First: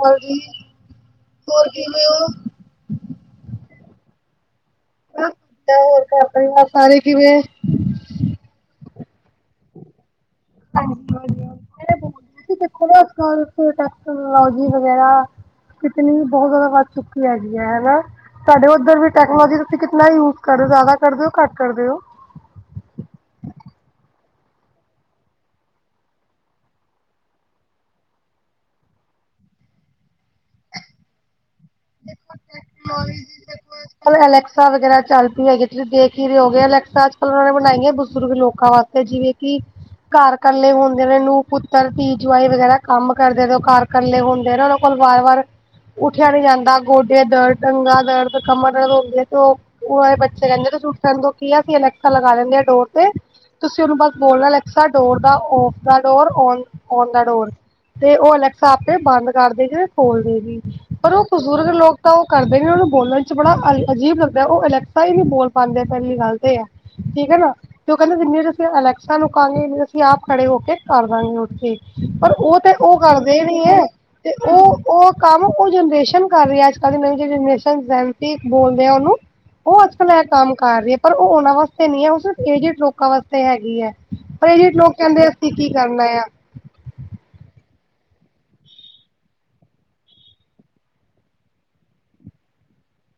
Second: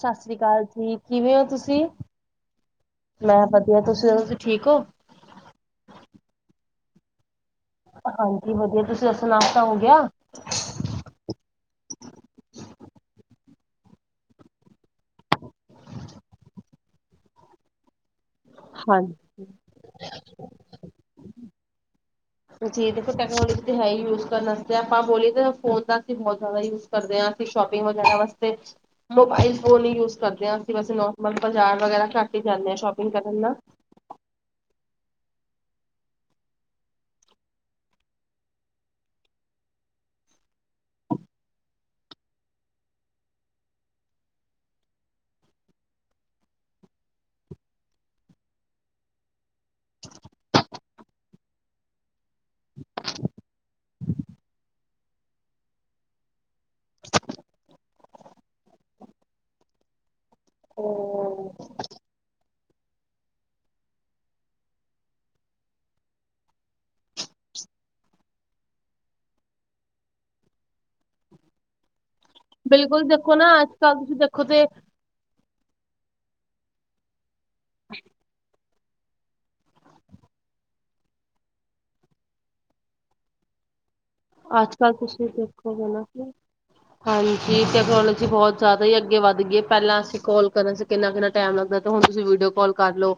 ਹੋਰ ਜੀ ਕਾਲ ਜੀ। ਕਿਵੇਂ ਓ ਹੋਰ ਤੁਸੀਂ? ਕਿਵੇਂ ਹੋ? ਮੈਂ ਵਧੀਆ‌। ਤੁਸੀਂ ਦੱਸੋ ਠੀਕ ਓ? ਤੇ ਹੋਰ ਘਰ-ਪਰਿਵਾਰ ਸਾਰੇ ਕਿਵੇਂ? ਹਾਂਜੀ ਵਧੀਆ। ਤੁਸੀਂ ਦੱਸੋ ਨਾਸਤਾ ਹੋ ਗਿਆ? ਹਾਂ ਜੀ ਵਧੀਆ। ਮੈਂ ਨਾ ਬੋਲ ਰਈ ਸੀ ਦੇਖੈ ਨਾ ਅੱਜ- ਕਲ ਟੋਲ ਟੈਕਸ ਟੈਕਨਾਲੋਜੀ ਵਗੈਰਾ - ਕਿਤਨੀ ਬਹੁਤ ਜ਼ਿਆਦਾ ਵੱਧ ਚੁੱਕੀ ਹੈਗੀ ਐਂ। ਬਸ ਹੁਣ ਤੁਹਾਡੇ ਉੱਧਰ ਵੀ ਹਾਂਜੀ। ਟੈਕਨੋਲੋਜੀ ਦਾ ਤੁਸੀਂ ਕਿਤਨਾ ਯੂਜ ਕਰ ਰਹੇ ਓ, ਜ਼ਿਆਦਾ ਕਰਦੇ ਹੋ ਘੱਟ ਕਰਦੇ ਓ। ਜੀ ਦੇਖੋ ਟੈਕਨੋਲੋਜੀ ਤੇ ਹੈ ਹੀ ਯੂਜ ਕਰਨ ਵਸਤੇ ਆਪਾਂ ਬੋਲੀਏ ਤਾਂ ਫੋਨ ਦਾ ਬਹੁਤ ਜ਼ਿਆਦਾ ਯੂ ਕਰਦੇ ਆ ਫਿਰ ਸ਼ੋਪਿਗ ਵਗੈਰਾ ਵਾਸਤੇ ਮੋਬਾਈਲ ਫੋਨ ਈ ਯੂਜ ਕਰਦੇ ਆ। ਅਸੀਂ ਬਸ ਨੌਰਮਲ ਬਾਜ਼ਾਰ ਵਗੈਰਾ ਘੱਟ ਹੀ ਜਾਂਨੇ ਆ ਸ਼ੋਪਿੰਗ ਕਰਨ ਏਨਾ ਕੱਲ ਅਲੈਕਸਾ ਵਗੈਰਾ ਚੱਲ ਪਈ ਹੈਗੀ ਤੁਸੀਂ ਦੇਖ ਹੀ ਰਹੇ ਹੋਗੇ ਅਲੈਕਸਾ ਅੱਜ-ਕੱਲ ਉਹਨਾਂ ਨੇ ਬਣਾਈਐ ਬਜ਼ੁਰਗ ਲੋਕਾਂ ਵਾਸਤੇ ਜਿਵੇਂ ਕਿ ਘਰ ਕੱਲ੍ਹੇ ਹੁੰਦੇ ਨੇ ਨੂੰਹ-ਪੁੱਤਰ, ਧੀ-ਜਵਾਈ ਵਗੈਰਾ ਕੰਮ ਕਰਦੇ ਨੇ, ਉਹ ਘਰ ਇਕੱਲੇ ਹੁੰਦੇ ਨੇ, ਉਹਨਾਂ ਕੋਲ ਵਾਰ-ਵਾਰ ਉੱਠਿਆ ਨੀ ਜਾਂਦਾ ਗੋਡੇ ਦਰਦ, ਟੰਗਾਂ ਦਰਦ, ਕਮਰ ਦਰਦ ਹੁੰਦੀ ਐ ਤੇ ਉਹ ਉਹ ਬੱਚੇ ਕਹਿੰਦੇ ਊੱਠਣ ਤੋਂ ਕੀ ਆ, ਅਸੀ ਅਲੈਕਸਾ ਲਗਾ ਲਿੰਦੇ ਆ ਡੋਰ ਤੇ। ਤੁਸੀਂ ਉਹਨੂੰ ਬਸ ਬੋਲਣਾ ਅਲੈਕਸਾ ਡੋਰ ਦਾ ਔਫ ਜਾਂ ਡੋਰ ਔਨ ਦਾ ਡੋਰ ਤੇ ਉਹ ਅਲੈਕਸਾ ਆਪੇ ਬੰਦ ਕਰ ਦੇਗੀ ਤੇ ਖੋਲ ਦੇਗੀ ਪਰ ਉਹ ਬਜ਼ੁਰਗ ਲੋਕ ਤਾਂ ਓ ਕਰਦੇ ਨੇ, ਉਹਨੂੰ ਬੋਲਣ ਚ ਬੜਾ ਅਜੀਬ ਲੱਗਦਾ ਐ, ਉਹ ਅਲੈਕਸਾ ਈ ਨੀ ਬੋਲ ਪਾਂਦੇ ਐ, ਪਹਿਲੀ ਗੱਲ ਤੇ ਏ ਐ। ਠੀਕ ਐ ਨਾ ਤੇ ਉਹ ਕਹਿੰਦੇ ਜਿੰਨੇ 'ਚ ਅਸੀਂ ਅਲੈਕਸਾ ਨੂੰ ਕਹਾਂਗੇ ਇੰਨੇ ਨੂੰ ਅਸੀਂ ਆਪ ਖੜੇ ਹੋ ਕੇ ਕਰ ਦਾਂਗੇ ਉੱਥੇ ਪਰ ਉਹ ਤੇ ਉਹ ਬਿਲਕੁਲ ਦੇਖੋ ਕਰਦੇ ਨਾ ਨਈ ਅੱਜ ਐ ਕੱਲ ਤੁਸੀਂ ਤੇ ਦੇਖੋ ਉਹ-ਉਹ ਕੰਮ ਉਹ ਜਨਰੇਸ਼ਨ ਕਰ ਰਹੀ ਐ, ਅੱਜ-ਕਲ ਦੀ ਨਵੀਂ ਜਨਰੇਸ਼ਨ ਜੈਂਜੀ ਬੋਲਦੇ ਆ ਉਹਨੂੰ ਉਹ ਅੱਜ-ਕਲ ਇਹ ਕੰਮ ਕਰ ਰਹੀ ਐ ਪਰ ਉਹ ਉਹਨਾਂ ਵਾਸਤੇ ਨਈ ਐ। ਉਹ ਸਿਰਫ ਏਜਟ ਲੋਕਾਂ ਵਾਸਤੇ ਹੈਗੀ ਐ। ਪਰ ਜੇ ਅੱਜ ਲੋਕ ਕੱਲ ਕਹਿੰਦੇ ਤੁਸੀਂ ਅਸੀਂ ਕੀ ਦੇਖੋਗੇ ਨਾ ਕਰਨਾ ਆ? ਕਿ ਹਾਂਜੀ। ਟੈਕਨੋਲੋਜੀ ਬਹੁਤ ਜ਼ਿਆਦਾ ਈ ਅੱਗੇ ਵੱਧ ਗਈ ਐਂ। ਪਹਿਲਾਂ ਅਸੀਂ ਕਾਲ ਕਰਨ ਚ ਕਿੰਨਾ-ਕਿੰਨਾ ਟਾਈਮ ਲੱਗਦਾ ਤੇ ਹੁਣ ਤੁਸੀਂ ਵੀਡੀਓ ਕਾਲ ਕਰ ਲੋ।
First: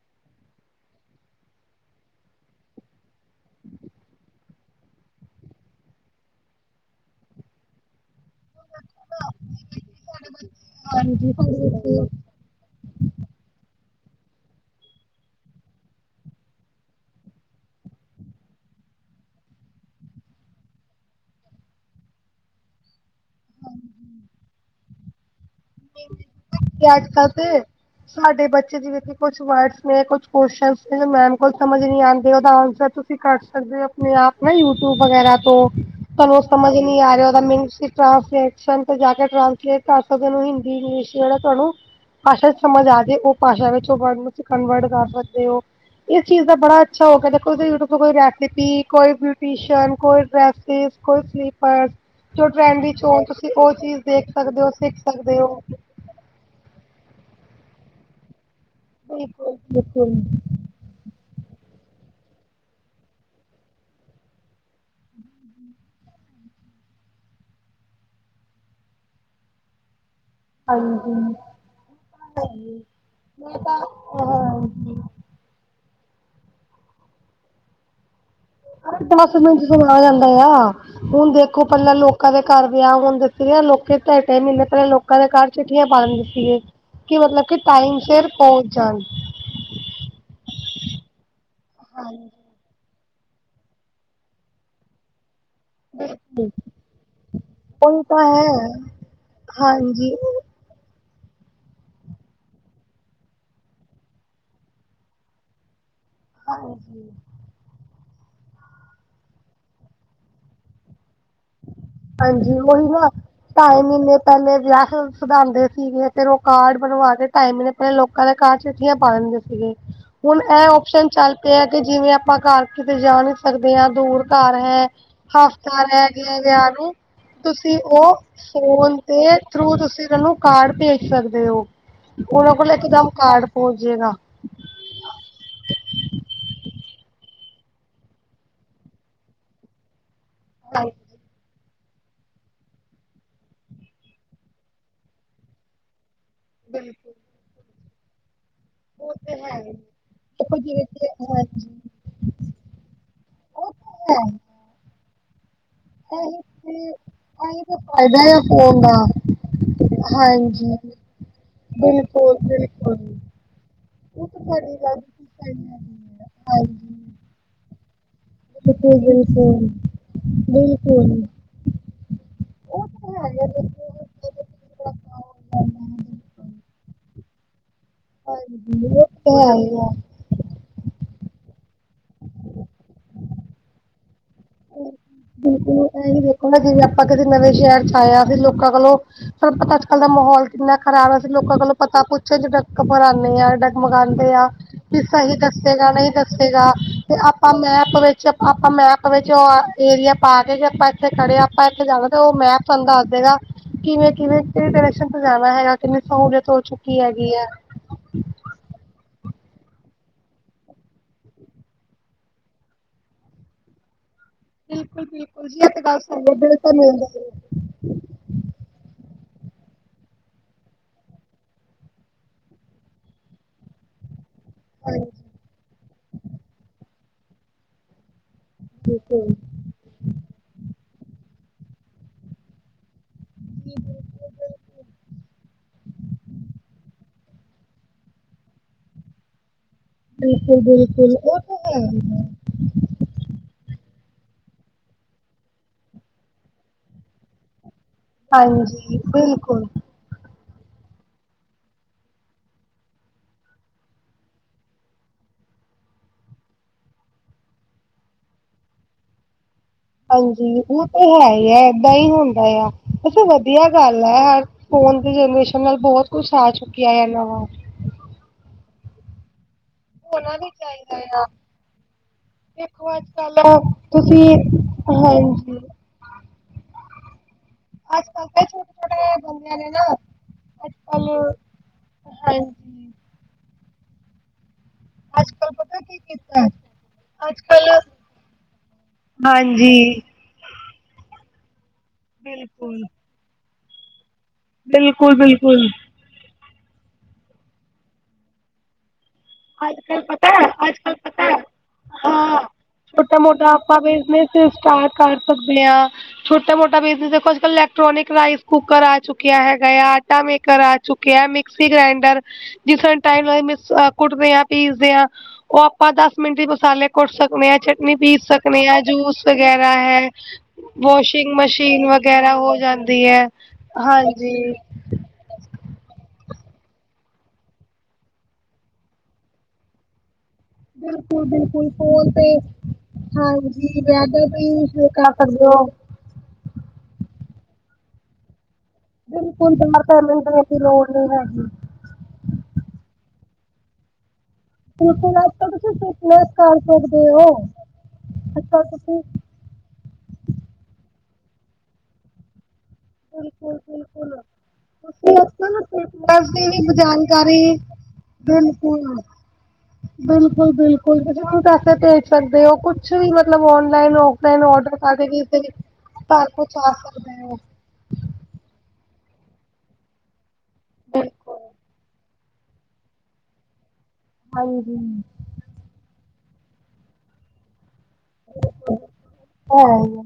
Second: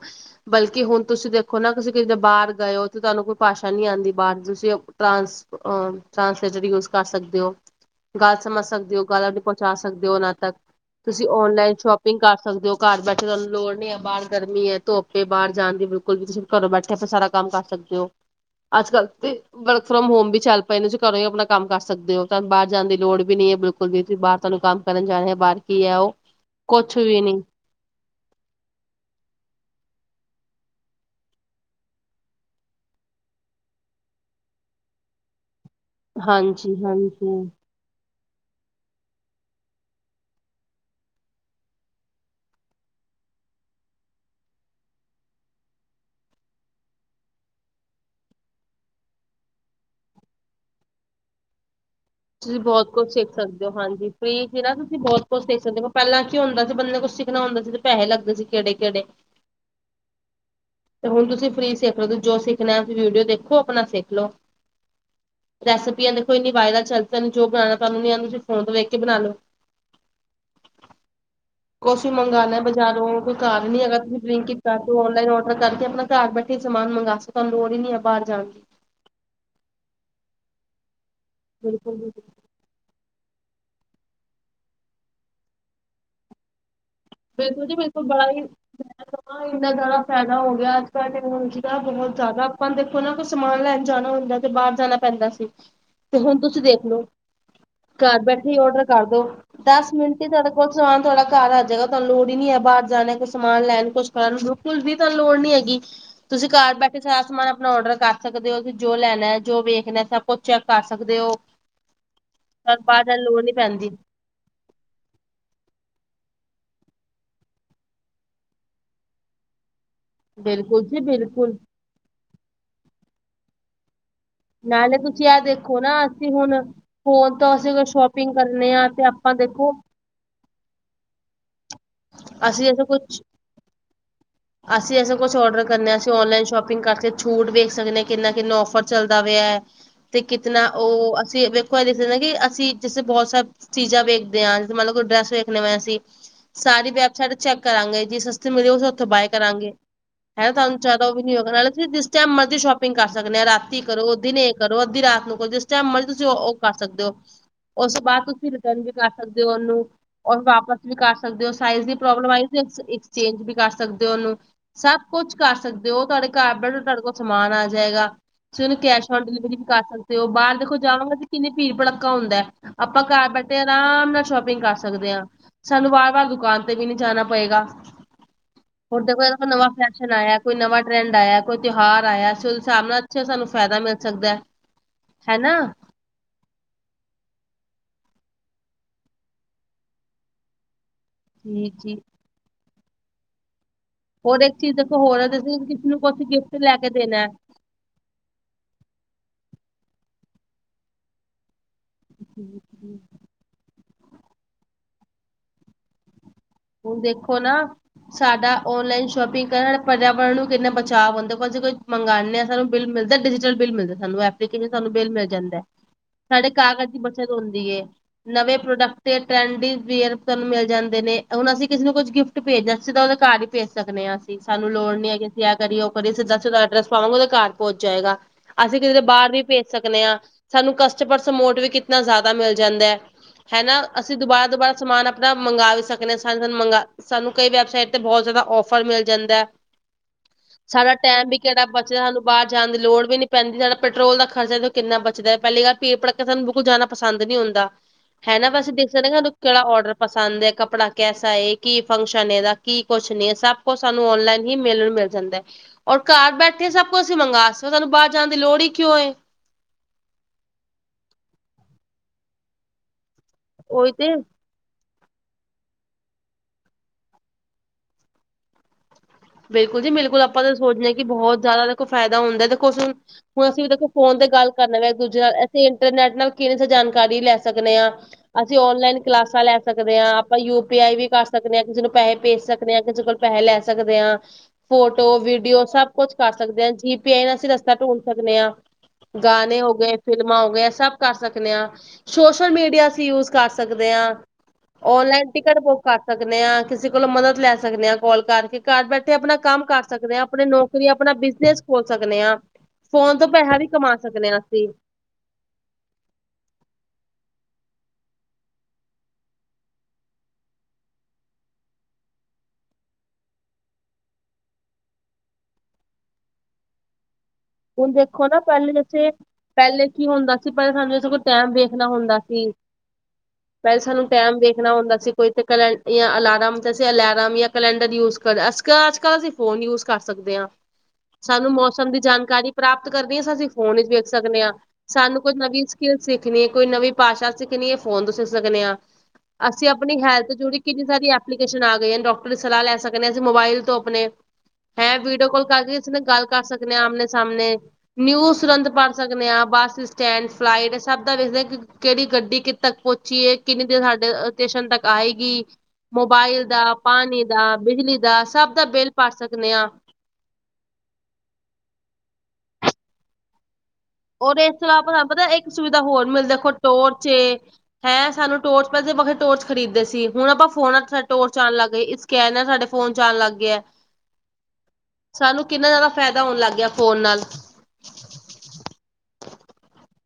ਬਲਕਿ ਹੁਣ ਤੁਸੀਂ ਦੇਖੋ ਨਾ ਤੁਸੀਂ ਕਿਸੇ ਬਾਹਰ ਗਏ ਓ ਤਾਂ ਤੁਹਾਨੂੰ ਕੋਈ ਭਾਸ਼ਾ ਨਹੀਂ ਆਦੀ, ਬਾਹਰ ਤੁਸੀਂ ਟਰਾਂਸ ਅ ਟ੍ਰਾਂਸਲੇਟਰ ਯੂਜ ਕਰ ਸਕਦੇ ਓ? ਗੱਲ ਸਮਝ ਸਕਦੇ ਓ। ਗੱਲ ਆਪਣੀ ਪਹੁੰਚਾ ਸਕਦੇ ਓ ਉਹਨਾਂ ਤੱਕ। ਤੁਸੀਂ ਹਾਂਜੀ ਓਨਲਾਈਨ ਹਾਂਜੀ ਸ਼ੋਪਿੰਗ ਕਰ ਸਕਦੇ ਓ। ਘਰ ਬੈਠੇ ਤੁਹਾਨੂੰ ਲੋੜ ਨੀ ਹੈ ਬਾਹਰ ਗਰਮੀ ਐ, ਧੁੱਪ ਏ, ਬਾਹਰ ਜਾਣ ਦੀ ਬਿਲਕੁਲ ਵੀ। ਤੁਸੀਂ ਘਰੋਂ ਬੈਠੇ ਆਪਾਂ ਸਾਰਾ ਕੰਮ ਕਰ ਸਕਦੇ ਓ, ਅੱਜ-ਕਲ ਤੇ ਵਰਕ ਫਰੋਮ ਹੋਮ ਵੀ ਚੱਲ ਆਪਾਂ ਇਹਨਾਂ ਚ ਘਰੋਂ ਹੀ ਆਪਣਾ ਕੰਮ ਕਰ ਸਕਦੇ ਓ। ਤੁਹਾਨੂੰ ਬਾਹਰ ਜਾਣ ਦੀ ਲੋੜ ਵੀ ਨੀ ਹੈ ਬਿਲਕੁਲ ਵੀ, ਬਾਹਰ ਤੁਹਾਨੂੰ ਕੰਮ ਕਰਨ ਜਾ ਰਹੇ ਆ ਬਾਹਰ ਕੀ ਹੈ ਉਹ [unintelligible] ਕਿ ਕੁਛ ਵੀ ਅੱਜ-ਕੱਲ੍ਹ ਨਹੀਂ ਤੇ ਸਾਡੇ ਬੱਚੇ ਜਿਵੇ ਕੁਛ ਵਰਡਸ ਨੇ, ਕੁਛ ਕੁਸ਼ਚਨਜ਼ ਨੇ, ਮੈਮ ਕੋਲ ਸਮਝ ਨੀ ਆਦੇ, ਉਹਦਾ ਆਂਸਰ ਤੁਸੀਂ ਤੁਸੀਂ ਕਰ ਸਕਦੇ ਓ ਆਪਣੇ ਆਪ ਨਾ, ਯੂਟਿਊਬ ਵਗੈਰਾ ਤੋਂ ਤੁਹਾਨੂੰ ਸਮਝ ਹਾਂਜੀ ਨੀ ਹਾਂਜੀ ਆ ਰਿਹਾ ਉਦਾ [unintelligible] ਟ੍ਰਾਂਸਲੇਸ਼ਟਰ ਤੇ ਜਾ ਕੇ ਟਰਾਂਸਲੇਟ ਕਰ ਸਕਦੇ ਓ, ਹਿੰਦੀ- ਇੰਗਲਿਸ਼ ਜਿਹੜਾ ਤੁਹਾਨੂੰ ਭਾਸ਼ਾ ਚ ਸਮਝ ਆ ਦੇ, ਉਹ ਭਾਸ਼ਾ ਵਿੱਚ ਉਹ ਵਰਡ ਨੂੰ ਤੁਸੀਂ ਕਨਵਰਟ ਕਰ ਸਕਦੇ ਓ। ਇਸ ਚੀਜ਼ ਦਾ ਬੜਾ ਅੱਛਾ ਹੋ ਗਿਆ ਦੇਖੋ ਯੂਟਿਊਬ ਕੋਈ ਰੈਸਿਪੀ, ਕੋਈ ਬਿਊਟੀਸਨ, ਕੋਈ ਵੇ ਵੇਸਕੋਸ ਸਲੀਪਰਸ ਜੋ ਤੁਸੀਂ ਟ੍ਰੈਂਡ ਬਹੁਤ ਵਿਚ ਕੁਛ ਹੋ, ਸਿੱਖ ਤੁਸੀਂ ਸਕਦੇ ਉਹ ਚੀਜ਼ ਦੇਖ ਸਕਦੇ ਓ, ਸਿੱਖ ਸਕਦੇ ਓ। ਦੇਖੋ ਪਹਿਲਾਂ ਕੀ ਹੁੰਦਾ ਸੀ ਬੰਦੇ ਕੁਝ ਸਿੱਖਣਾ ਹੁੰਦਾ ਸੀ ਤਾਂ ਪੈਸੇ ਲਗਦੇ ਸੀ ਕਿਡੇ-ਕਿਡੇ ਬਿਲਕੁਲ-ਬਿਲਕੁਲ। ਤੇ ਹੁਣ ਤੁਸੀਂ ਫਰੀ ਸਿੱਖ ਲਓ, ਜੋ ਸਿੱਖਣਾ, ਵੀਡੀਓ ਦੇਖੋ ਆਪਣਾ ਸਿੱਖ ਲਓ‌ ਰੈਸਪੀਆਂ ਦੇਖੋ ਇਨੀ ਵਾਇਰਲ ਚੱਲਦੀਆਂ, ਜੋ ਬਣਾਣ ਤੁਹਾਨੂੰ ਨਹੀ ਆਦਾ, ਤੁਸੀਂ ਫੋਨ ਤੋਂ ਵੇਖ ਬਣਾ ਲੋ। ਹਾਂਜੀ। ਕੁਛ ਮੰਗਣਾ ਬਾਜ਼ਾਰੋ ਕੋਈ ਮੈਂ ਘਰ ਤਾਂ ਨੀ ਹੈਗਾ ਆ ਤੁਸੀਂ ਬਲਿੰਕਿਟ ਹਾਂਜੀ ਕਰਕੇ ਔਨਲਾਈਨਡ ਔਰ ਔਡਰ ਕਰਕੇ ਆਪਣਾ ਘਰ ਬੈਠੇ ਸਮਾਨ ਮੰਗਾ ਸਕੋ ਤੁਹਾਨੂੰ ਲੋਰ ਨੀ ਹੈ ਬਾਹਰ ਜਾਣ ਦੀ। ਅਰੇ ਦਸ ਮਿੰਟ ਚ ਸਮਾਨ ਆ ਜਾਂਦਾ ਆ ਹੁਣ ਦੇਖੋ ਪੇਲਾਂ ਬਿਲਕੁਲ ਬਿਲਕੁਲ। ਲੋਕਾਂ ਦੇ ਘਰ ਵਿਆਹ ਹੁੰਦੇ ਸੀ ਨਾ ਲੋਕੀ ਟਾਈ-ਟਾਈ ਮੀਨੇ ਪੇਲੇ ਲੋਕਾਂ ਦੇ ਘਰ ਚਿੱਠੀਆਂ ਪਾ ਦਿੰਦੇ ਸੀਗੇ। ਕਿ ਮਤਲਬ ਕਿ ਟਾਈਮ ਸੇਰ ਪੋੰਚ ਜਾਣ। ਅੱਜ-ਕੱਲ ਇੰਨਾ ਜ਼ਾਦਾ ਫਾਇਦਾ ਹੋ ਗਿਆ ਅੱਜ ਕੱਲ੍ਹ ਟੇਕਨੋਲਜੀ ਦਾ ਬਹੁਤ ਜ਼ਾਦਾ ਹਾਂਜੀ ਹੁਣ ਦੇਖੋ ਨਾ ਕੇ ਸਮਾਨ ਲੈਣ ਜਾਣਾ ਹੁੰਦਾ ਤੇ ਬਾਹਰ ਜਾਣਾ ਪੈਂਦਾ ਸੀ। ਤੇ ਹੁਣ ਤੁਸੀਂ ਦੇਖਲੋ, ਉਹੀ ਘਰ ਤਾਂ ਹੈ ਬੈਠੇ ਔਡਰ ਕਰਦੋ ਦਸ ਹਾਂਜੀ ਮਿੰਟ ਚ ਹੀ ਤੁਆਡਾ ਓ ਸਮਾਨ ਤੁਆਡਾ ਘਰ ਆ ਜਾਏਗਾ। ਤਹਾਨੂੰ ਲੋੜ ਈ ਨੀ ਹੈ ਬਾਹਰ ਜਾਣਾ ਕੋਈ ਸਮਾਨ ਲੈਣ ਕੁਛ ਕਰਨ ਬਿਲਕੁਲ ਵੀ ਤੁਆਨੂੰ ਲੋੜ ਨੀ ਹੈਗੀ। ਤੁਸੀਂ ਘਰ ਬੈਠੇ ਹਾਂਜੀ ਸਾਰਾ ਸਮਾਨ ਆਪਣਾ ਔਡਰ ਕਰ ਸਕਦੇ ਹੋ ਜੋ ਲੈਣਾ ਜੋ ਵੇਖਣਾ ਸਭ ਕੁਛ ਚੈੱਕ ਕਰ ਸਕਦੇ ਓ। ਹਾਂਜੀ ਉਹੀ ਨਾ ਟਾਈ ਪੈਂਦੀ ਮੀਨੇ ਪੇਲੇ ਵਿਆਹ ਸ ਸਧਾਦੇ ਸੀਗੇ ਫਿਰ ਓ ਕਾਰਡ ਬਣਵਾ ਕੇ ਟਾਈਮ ਨੇ ਆਪਣੇ ਲੋਕਾਂ ਦੇ ਕਾਰਡ ਚਿੱਠੀਆਂ ਪਾ ਦਿੰਦੇ ਸੀ। ਸੀਗੇ, ਹੁਣ ਏ ਬਿਲਕੁਲ ਜੀ ਓਪਸ਼ਨ ਚੱਲ ਬਿਲਕੁਲ ਪਏ ਆ ਕਿ ਜਿਵੇਂ ਆਪਾਂ ਘਰ ਕਿਤੇ ਜਾ ਨੀ ਸਕਦੇ ਆ ਦੂਰ ਘਰ ਹੈ, ਨਾਲੇ ਤੁਸੀਂ ਇਹ ਦੇਖੋ ਹਫ਼ਤਾ ਨਾ ਰੈ ਅਸੀਂ ਗਿਆ ਹੁਣ ਵਿਆਹ ਨੂੰ ਫੋਨ ਤੋਂ ਅਸੀਂ ਤੁਸੀਂ ਅਗਰ ਓ ਸ਼ੋਪਿੰਗ ਕਰਨੇ ਆ ਫੋਨ ਤੇ ਆਪਾਂ ਦੇ ਦੇਖੋ ਥਰੂ ਤੁਸੀਂ ਓੰਨੂ ਕਾਰਡ ਭੇਜ ਸਕਦੇ ਓ, ਓਨਾਂ ਅਸੀਂ ਕੋਲ ਜੈਸੇ ਇੱਕਦਮ ਕੁਛ ਕਾਰਡ ਪੋਚ ਜੇਗਾ। ਅਸੀਂ ਐਸਾ ਕੁਛ ਔਡਰ ਕਰਨਾ ਅਸੀਂ ਔਨਲਾਈਨ ਸ਼ਾਪਿੰਗ ਕਰਕੇ ਛੂਟ ਵੇਖ ਸਕਦੇ ਕਿੰਨਾ- ਕਿੰਨਾ ਔਫਰ ਚੱਲਦਾ ਪੇਆ ਐ ਤੇ ਕਿਤਨਾ ਓ ਹਾਂਜੀ ਅਸੀਂ ਮਤਲਬ ਇਸ ਤਰਾ ਕੀ ਅਸੀਂ ਜਿਸ ਬੋਤ ਸਾਭ ਚੀਜ਼ਾਂ ਵੇਖਦੇ ਹਾਂ ਜ ਮਤਲਬ ਡਰੈਸ ਵੇਖਣੇ ਪਏ ਅਸੀਂ ਸਾਰੀ ਬਿਲਕੁਲ ਵੈਬਸਾਈਟ ਚੈੱਕ ਕਰਾਂਗੇ ਜੇ ਸਸਤੀ ਮਿਲੀ ਉੱਥੇ ਉਹ ਬਾਏ ਤੇ ਹੈ ਹੀ ਕਰਾਂਗੇ। ਹੈ ਦੇਖੋ ਤੁਆਨੂੰ ਜਿਵੇਂ ਜ਼ਾਦਾ ਕਿ ਉਹ ਵੀ ਨੀ ਹੋਗਾ ਹਾਂਜੀ ਨਾਲੇ ਤੁਸੀਂ ਜਿਸ ਟਾਈਮ ਮਰਜ਼ੀ ਸ਼ੋਪਿੰਗ ਕਰ ਸਕਦੇ ਹਾਂ ਉਹ ਰਾਤੀ ਤਾਂ ਕਰੋ ਹੈ ਦਿਨੇ ਕਰੋ ਅੱਧੀ ਰਾਤ ਨੂੰ ਕਰੋ ਜਿਸ ਟਾਈਮ ਮਰਜ਼ੀ ਤੁਸੀਂ ਇਹੀ ਉਹ ਕਰ ਤੇ ਸਕਦੇ ਓ ਇਹੀ ਤਾਂ ਓਸ ਤੋਂ ਫਾਇਦਾ ਬਾਅਦ ਆ ਤੁਸੀਂ ਫੋਨ ਰਿਟਰਨ ਦਾ ਵੀ ਕਰ ਸਕਦੇ ਓ ਉਹਨੂੰ ਔਰ ਹਾਂਜੀ ਵਾਪਸ ਵੀ ਕਰ ਸਕ ਸਕਦੇ ਹੋ ਸਾਈਜ਼ ਦੀ ਪ੍ਰੋਬਲਮ ਬਿਲਕੁਲ ਐਕਸ ਬਿਲਕੁਲ -ਐਕਸਚੇਂਜ ਵੀ ਕਰ ਸਕਦੇ ਓ ਉਹ ਓਨੂੰ ਤਾਂ ਤੁਹਾਡੀ ਸਭ ਗੱਲ ਸਹੀ ਕੁਛ ਕਰ ਸਕਦੇ ਹੋ ਹੈਗੀ ਹੈ ਤੁਹਾਡੇ ਘਰ ਬੈਠ ਹਾਂਜੀ ਤੁਹਾਡੇ ਕੋਲ ਸਮਾਨ ਆ ਜਾਏਗਾ। ਤੁਸੀ ਉਹਨੂੰ ਬਿਲਕੁਲ ਕੈਸ਼ ਆੱਨ ਡਿਲੀਵਰੀ ਵੀ ਬਿਲਕੁਲ ਕਰ ਸਕਦੇ ਓ ਬਾਹਰ ਦੇਖੋ ਜਾਵਾਂਗੇ ਬਿਲਕੁਲ ਤੇ ਕਿੰਨੀ ਭੀੜ ਭੜੱਕਾ ਹੁੰਦਾ। ਉਹ ਆਪਾਂ ਤਾਂ ਘਰ ਹੈਗਾ ਬੈਠੇ ਦੇਖੋ ਉਹ ਆਰਾਮ ਨਾਲ ਸ਼ੋਪ ਤਾਂ ਪਿੰਗ ਕਰ ਸਕਦੇ ਬੜਾ ਆ ਹੋ ਜਾਂਦਾ ਸਾਨੂੰ ਹੈ ਵਾਰ ਵਾਰ ਬਿਲਕੁਲ ਦੁਕਾਨ ਤੇ ਵੀ ਨੀ ਜਾਣਾ ਪਏਗਾ। ਹਾਂਜੀ ਹੋਰ ਉਹ ਦੇਖੋ ਏਦਾ ਤਾਂ ਨਵਾਂ ਹੈਗਾ ਫੈਸ਼ਨ ਆਇਆ। ਕੋਈ ਨਵਾਂ ਟਰੈਂਡ ਆਇਆ ਕੋਈ ਤਿਉਹਾਰ ਆਇਆ ਉਸ ਹਿਸਾਬ ਨਾਲ ਅੱਛਾ ਸਾਨੂੰ ਫੈਦਾ ਮਿਲ ਸਕਦਾ। ਹੈ ਨਾ? ਏਵੀ ਦੇਖੋ ਨਾ ਜਿਵੇਂ ਆਪਾਂ ਕਦੀ ਨਵੇਂ ਸ਼ੈਰ ਚ ਆਏ ਆ ਫਿਰ ਲੋਕਾਂ ਕੋਲੋਂ ਸਭ ਪਤਾ ਚਲਦਾ ਮਾਹੌਲ ਕਿੰਨਾ ਖਰਾਬ ਅਸੀ ਲੋਕਾਂ ਜੀ ਕੋਲੋਂ ਜੀ ਪਤਾ ਪੁੱਛਣ ਚ ਡ ਘਬਰਾਣੇ ਆ ਡਰ ਮੰਗਾਦੇ ਹੋਰ ਆ ਇੱਕ ਚੀਜ਼ ਦੇਖੋ ਵੀ ਹੋਰ ਸਹੀ ਤੁਸੀਂ ਕਿਸੇ ਦੱਸੇਗਾ ਨੂੰ ਨਹੀਂ ਕੁਛ ਗਿਫਟ ਦੱਸੇਗਾ ਲੈ ਕੇ ਤੇ ਦੇਣਾ। ਆਪਾਂ ਮੈਪ ਵਿੱਚ ਚ ਆਪਾਂ ਮੈਪ ਵਿੱਚੋ ਏਰੀਆ ਪਾ ਕੇ ਜੇ ਆਪਾ ਇੱਥੇ ਖੜ੍ਹੇ ਆ ਪਾ ਇੱਥੇ ਜਾਣਾ ਤੇ ਓ ਮੈਪ ਤਾਨੂੰ ਦੱਸ ਦੇਗਾ। ਕਿਵੇਂ- ਕਿਵੇਂ ਕੇੜੀ ਡਰੈਕਸ਼ਨ ਤੋਂ ਜਾਣਾ ਹੈਗਾ ਕਿੰਨੀ ਸਹੂਲਤ ਹੋਓ ਹੁਣ ਦੇਖੋ ਨਾ ਸਾਡਾ ਔਨਲਾਈਨ ਸ਼ੋਪਿੰਗ ਕਰਨ ਪਰਿਆਵਰਨ ਨੂੰ ਕਿੰਨਾ ਬਚਾਵ ਆਉਂਦਾ ਅਸੀਂ ਕੋਈ ਮੰਗਾਨੇ ਆ ਸਾਨੂੰ ਬਿੱਲ ਮਿਲਦਾ ਡਿਜੀਟਲ ਬਿੱਲ ਮਿਲਦਾ ਸਾਨੂੰ ਐਪਲੀਕੇਸ਼ਨ ਸਾਨੂੰ ਬਿਲਕੁਲ ਬਿੱਲ ਮਿਲ ਬਿਲਕੁਲ ਜੀ ਜਾਂਦਾ, ਇਹ ਤੇ ਗੱਲ ਸਹੀ ਹੈ ਸਾਡੇ ਬਿਲਕੁਲ ਕਾਗਜ਼ ਦੀ ਮਿਲਦਾ ਬੱਚਤ ਹੁੰਦੀ ਏ ਨਵੇਂ ਪ੍ਰੋਡੈਕਟ ਜਾਂ ਟਰੈਂਡਜ ਦੀ ਹੈਲਪ ਤੁਹਾਨੂੰ ਮਿਲ ਜਾਂਦੇ ਨੇ। ਹੁਣ ਅਸੀਂ ਕਿਸੇ ਨੂੰ ਕੁੱਝ ਗਿਫਟ ਭੇਜਦੇ ਆ ਅਸੀਂ ਤਾਂ ਉਹਦੇ ਘਰ ਹੀ ਭੇਜ ਸਕਨੇ ਹਾਂ ਅਸੀਂ ਸਾਨੂੰ ਲੋੜ ਨੀ ਹਾਂਜੀ ਹੈਗੀ ਕਿਆ ਕਰੀਏ ਓ ਕਰੀਏ ਸਿੱਧਾ-ਸਿੱਧਾ ਅਡਰੈਸ ਪਾਵਾਂਗੇ ਓਦੇ ਘਰ ਪੋਂਚ ਜਾਏਗਾ ਅਸੀ ਕਿਤੇ ਬਿਲਕੁਲ ਬਾਰ ਵੀ ਭੇਜ ਸਕਨੇ ਆ ਸਾਨੂੰ ਕਸਟਪਰਸ ਮੋਟ ਵੀ ਕਿਤਨਾ ਜਾਦਾ ਮਿਲ ਜਾਂਦੈ। ਹੈਨਾ ਅਸੀਂ ਦੁਬਾਰਾ-ਦੁਬਾਰਾ ਸਮਾਨ ਆਪਣਾ ਮੰਗਾਂ ਵੀ ਸਕ ਨੇ ਸਾਨੂੰ-ਸਾਨੂੰ ਕਈ ਵੈਬਸਾਈਟ ਤੇ ਬੋਹ ਜਾਦਾ ਔਫਰ ਮਿਲ ਜਾਂਦੈ। ਬਿਲਕੁਲ ਸਾਡਾ ਬਿਲਕੁਲ ਟੈਮ ਵੀ ਉਹ ਕੇੜਾ ਤਾਂ ਹੈ ਬਚਿਆ ਸਾਨੂੰ ਬਾਰ ਜਾਣ ਦੀ ਲੋੜ ਵੀ ਨੀ ਪੈਂਦੀ ਸਾਡਾ ਪੈਟਰੋਲ ਦਾ ਖਰਚਾ ਦੇਖਲੋ ਕਿੰਨਾ ਬਚਦੈ ਪੈਲੀ ਗੱਲ ਭੀੜ ਭੜਕੇ ਸਾਨੂੰ ਬਿਲਕੁਲ ਜਾਣਾ ਪਸੰਦ ਨੂੰ ਹੁੰਦਾ ਹੈ ਨਾ ਵੈਸੇ ਦੇਖ ਹਾਂਜੀ ਸਕਦੇ ਤੁਹਾਨੂੰ ਕੇੜਾ ਬਿਲਕੁਲ ਔਰਡਰ ਪਸੰਦ ਐ ਕੱਪੜਾ ਕੈਸਾ ਏ, ਕੀ ਫੰਕਸ਼ਨ ਏਦਾ, ਕੀ ਕੁਛ ਨੀ ਸਭ ਕੁਛ ਸਾਨੂੰ ਔਨਲਾਈਨ ਹੀ ਮਿਲਣ ਮਿਲ ਜਾਂਦੈ। ਔਰ ਘਰ ਬੈਠੇ ਸਭ ਕੁਛ ਐਸੀ ਮੰਗਾਂ ਸਕ ਸਾਨੂੰ ਬਾਰ ਜਾਣ ਦੀ ਲੋੜ ਈ ਕਿਉਂ ਏ। ਹਾਂਜੀ ਓ ਤਾਂ ਹੈ ਈ ਐ ਏਦਾਂ ਈ ਹੁੰਦਾ ਆ ਵੈਸੇ ਵਧੀਆ ਉਹੀ ਗੱਲ ਤੇ ਐ ਫੋਨ ਦੀ ਜਨਰੇਸ਼ਨ ਨਾਲ ਬੋਤ ਕੁਛ ਆ ਚੁੱਕਿਆ ਆ ਨਵਾ। ਬਿਲਕੁਲ ਜੀ ਬਿਲਕੁਲ ਹੋਣਾ ਆਪਾਂ ਵੀ ਤਾਂ ਸੋਚਦੇ ਆ ਕੀ ਚਾਹੀਦਾ ਬੋਹਤ ਜਾਦਾ ਦੇਖੋ ਫਾਇਦਾ ਹੁੰਦਾ ਦੇਖੋ ਅਸੀਂ ਅੱਜ ਕੱਲ ਹੁਣ ਅਸੀ ਵੀ ਦੇਖੋ ਫੋਨ ਤੁਸੀਂ ਤੇ ਗੱਲ ਕਰ ਲੈਣੇ ਆ ਇੱਕ ਦੂਜੇ ਨਾਲ ਹਾਂਜੀ ਅਸੀਂ ਇੰਟਰਨੈਟ ਨਾਲ ਕਿੰਝ ਜਾਣਕਾਰੀ ਲੈ ਸਕਨੇ ਆ। ਅੱਜ ਕੱਲ ਤਾਂ ਅਸੀਂ ਛੋਟੇ ਓਨਲਾਈਨ ਛੋਟੇ ਕਲਾਸਾਂ ਬੰਦਿਆਂ ਲੈ ਨੇ ਨਾ ਸਕਦੇ ਆ, ਆਪਾਂ ਯੂ ਅੱਜ ਪੀ ਆਈ ਵੀ ਕੱਲ ਕਰ ਸਕਦੇ ਆ, ਕਿਸੇ ਨੂੰ ਪੈਸੇ ਭੇਜ ਸਕ ਸਕਦੇ ਆ ਹਾਂਜੀ ਕਿਸੇ ਕੋਲ ਪੈਸੇ ਲੈ ਸਕਦੇ ਆ ਫੋਟੋ, ਅੱਜ ਕੱਲ ਵੀਡੀਓ ਪਤਾ ਸਬ ਕੀ ਕੁਛ ਕਰ ਕੀਤਾ ਹੈ? ਸਕਦੇ ਆ, ਜੀ ਪੀ ਆਈ ਨਾਲ ਅੱਜ ਅਸੀਂ ਕੱਲ ਰਸਤਾ ਢੂੰਢ ਸਕਦੇ ਆ। ਗਾਣੇ ਹੋਗੇ ਹਾਂਜੀ ਫਿਰ ਜਮਾ ਹੋ ਗਿਆ ਸਭ ਕਰ ਸਕਨੇ ਆ, ਸੋਸ਼ਲ ਬਿਲਕੁਲ ਮੀਡੀਆ ਅਸੀਂ ਯੂਜ ਕਰ ਸਕਦੇ ਆ ਬਿਲਕੁਲ ਓਨਲਾਈਨ ਟਿਕਟ ਬਿਲਕੁਲ ਬੁੱਕ ਕਰ ਸਕਨੇ ਆ, ਕਿਸੇ ਕੋਲੋ ਮਦਦ ਲੈ ਸਕਦੇ ਆ ਕੋਲ ਕਰਕੇ ਘਰ ਬੈ ਤੇ ਆਪਣਾ ਕੰਮ ਅੱਜ ਕਰ ਕੱਲ ਸਕਦੇ ਆ, ਪਤਾ ਆਪਣੇ ਹੈ, ਅੱਜ ਨੌਕਰੀ, ਕੱਲ ਅਪਣਾ ਪਤਾ ਹੈ ਬਿਜਨਸ ਖੋਲ ਸਕਨੇ ਆ। ਹਾਂ ਛੋਟਾ ਮੋਟਾ ਆਪਾਂ ਵੀ ਬਿਜਨਸ ਸਟਾਰਟ ਕਰ ਸਕਦੇ ਆ। ਛੋਟਾ-ਮੋਟਾ ਬਿਜਨਸ ਦੇਖੋ ਅੱਜ-ਕੱਲ ਇਲੈਕਟ੍ਰੋਨਿਕ ਰਾਈਸ ਕੁੂਕਰ ਆ ਚੁੱਕਿਆ ਹੈਗਾ ਆ ਆਟਾ ਮੇਕਰ ਆ ਸੁੱਕਿਆ ਮਿਕਸੀ ਗ੍ਰੈਂਡਰ ਜਿਸ [unintelligible] ਕੁੱਟਦੇ ਆ, ਪੀਸਦੇ ਆ ਓ ਆਪਾਂ ਦਸ ਮਿੰਟ [unintelligible] ਮਸਾਲੇ ਕੁਟ ਸਕਨੇ ਆ, ਹੁਣ ਚਟਨੀ ਪੀਸ ਦੇਖੋ ਨਾ ਸਕਨੇ ਪਹਿਲੇ ਆ, ਜੈਸੇ ਜੂਸ ਵਗੈਰਾ ਪਹਿਲੇ ਕੀ ਹੈ ਹੁੰਦਾ ਸੀ ਪਹਿਲੇ ਸਾਨੂੰ ਜੈਸੇ ਕੋਈ ਵੋਸ਼ਿੰਗ ਟਾਈਮ ਮਸ਼ੀਨ ਵੇਖਣਾ ਹੁੰਦਾ ਵਗੈਰਾ ਸੀ ਹੋ ਜਾਂਦੀ ਐ ਪਹਿਲੇ ਸਾਨੂੰ ਟਾਈਮ ਹਾਂਜੀ। ਵੇਖਣਾ ਹੁੰਦਾ ਸੀ ਕੋਈ ਤੇ [unintelligible] ਯਾਂ ਅਲਾਰਮ ਜਸੀੇ ਅਲਾਰਮ ਯਾਂ ਕੈਲੈਂਡਰ ਯੂਜ ਕਰਦੇ ਅ ਅੱਜ-ਕੱਲ ਅਸੀਂ [unintelligible] ਫੋਨ ਯੂਜ ਕਰ ਸਕਦੇ ਆ ਬਿਲਕੁਲ ਸਾਨੂੰ ਬਿਲਕੁਲ ਮੌਸਮ ਦੀ ਫੋਨ ਜਾਣ ਤੇ ਕਾਰੀ ਪ੍ਰਾਪਤ ਕਰਨੀ ਆ ਅਸੀਂ ਫੋਨ ਹਾਂਜੀ ਵਿੱਚ ਵੇਖ ਵੈਦਰ ਸਕਨੇ ਆ, ਵੀ ਕਰ ਸਾਨੂੰ ਕੁੱਝ ਸਕਦੇ ਨਵੀਂ ਹੋ ਸ ਸਕਿਲ ਸਿੱਖਣੀ ਆ, ਕੋਈ ਨਵੀ ਭਾਸ਼ਾ ਸਿੱਖਣੀਏ ਫੋਨ ਤੋਂ ਸਿੱਖ ਸਕਨੇ ਆ। ਬਿਲਕੁਲ ਅਸੀਂ ਬਾਹਰ ਆਪਣੀ ਪੇਮੈਂਟ ਹੈਲਥ ਦੇਣ ਜੁੜੀ ਦੀ ਕਿੰਨੀ ਲੋੜ ਨਹੀਂ ਸਾਰੀ ਹੈਗੀ ਐਪਲੀਕੇਸ਼ਨ ਆ ਗਈ ਐ ਡੋ ਆਪਣੀ ਸਲਾਹ ਲੈ ਸਕਨੇ ਆ ਅਸੀਂ ਮੋਬਾਇਲ ਤੋਂ ਆਪਣੇ ਹੈਂ ਬਿਲਕੁਲ ਵੀਡੀਓ ਅੱਜ ਕੋਲ ਕੱਲ੍ਹ ਤੁਸੀਂ [unintelligible] ਗੱਲ ਫਿਟਨੈਸ ਕਰ ਸਕਨੇ ਆ ਸਕਦੇ ਆਮਨੇ ਹੋ ਸਾਮਣੇ ਨਿਊ ਅੱਜ ਕੱਲ੍ਹ ਸੁਰੰਦ ਪੜ੍ਹ ਤੁਸੀਂ ਸਕਦੇ ਆ [unintelligible] ਸਟੈਂਡ ਫਲਾਈਟ ਸਭ ਦਾ ਵੇਖਦੇ ਕੀ ਕੇੜੀ ਗੱਡੀ ਕਿੱਥੇ ਤੱਕ ਪੋਚੀ ਏ ਬਿਲਕੁਲ ਕਿੰਨੀ ਦੇਰ ਬਿਲਕੁਲ ਸਾਡੇ ਸਟੇਸ਼ਨ ਤੱਕ ਤੁਸੀਂ ਅੱਜ ਆਏਗੀ ਕੱਲ੍ਹ ਫਿਟਨੈਸ ਮੋਬਾਇਲ ਦੀ ਦਾ, ਵੀ ਪਾਣੀ ਜਾਣਕਾਰੀ ਦਾ, ਬਿਜਲੀ ਦਾ ਸਭ ਦਾ ਬਿੱਲ ਭਰ ਸਕਨੇ ਆ। ਬਿਲਕੁੱਲ-ਬਿਲਕੁੱਲ ਤੁਸੀ ਹੁਣ ਪੈਸੇ ਭੇਜ ਸਕਦੇ ਓ ਕੁਛ ਵੀ ਮਤਲਬ ਓ ਹੋ ਔਰ ਇਸ ਤੋਂ ਇਲਾਵਾ ਆਪਣਾ ਪਤਾ ਇੱਕ ਸੁਵਿਧਾ ਹੋਰ ਮਿਲਦੀ ਦੇਖੋ ਪਹੁੰਚਾ ਟੋਰਚ ਸਕਦੇ ਏ ਹੋ ਹੈਂ ਸਾਨੂੰ ਟੋਰਚ ਪੈਲੇ ਬ ਟੋਰਚ ਖਰੀਦਦੇ ਸੀ ਹੁਣ ਆਪਾਂ ਫੋਨ ਟੋਰਚ ਬਿਲਕੁਲ ਆਣ ਲੱਗ ਗਈ ਕੈ ਐ ਨਾ ਸਾਡੇ ਫੋਨ ਚ ਆਣ ਲੱਗ ਗਿਐ। ਹਾਂਜੀ। ਸਾਨੂੰ ਕਿੰਨਾ ਜਾਦਾ ਫੈਦਾ ਹੋਣ ਲੱਗ ਗਿਆ ਫੋਨ ਨਾਲ। [unintelligible]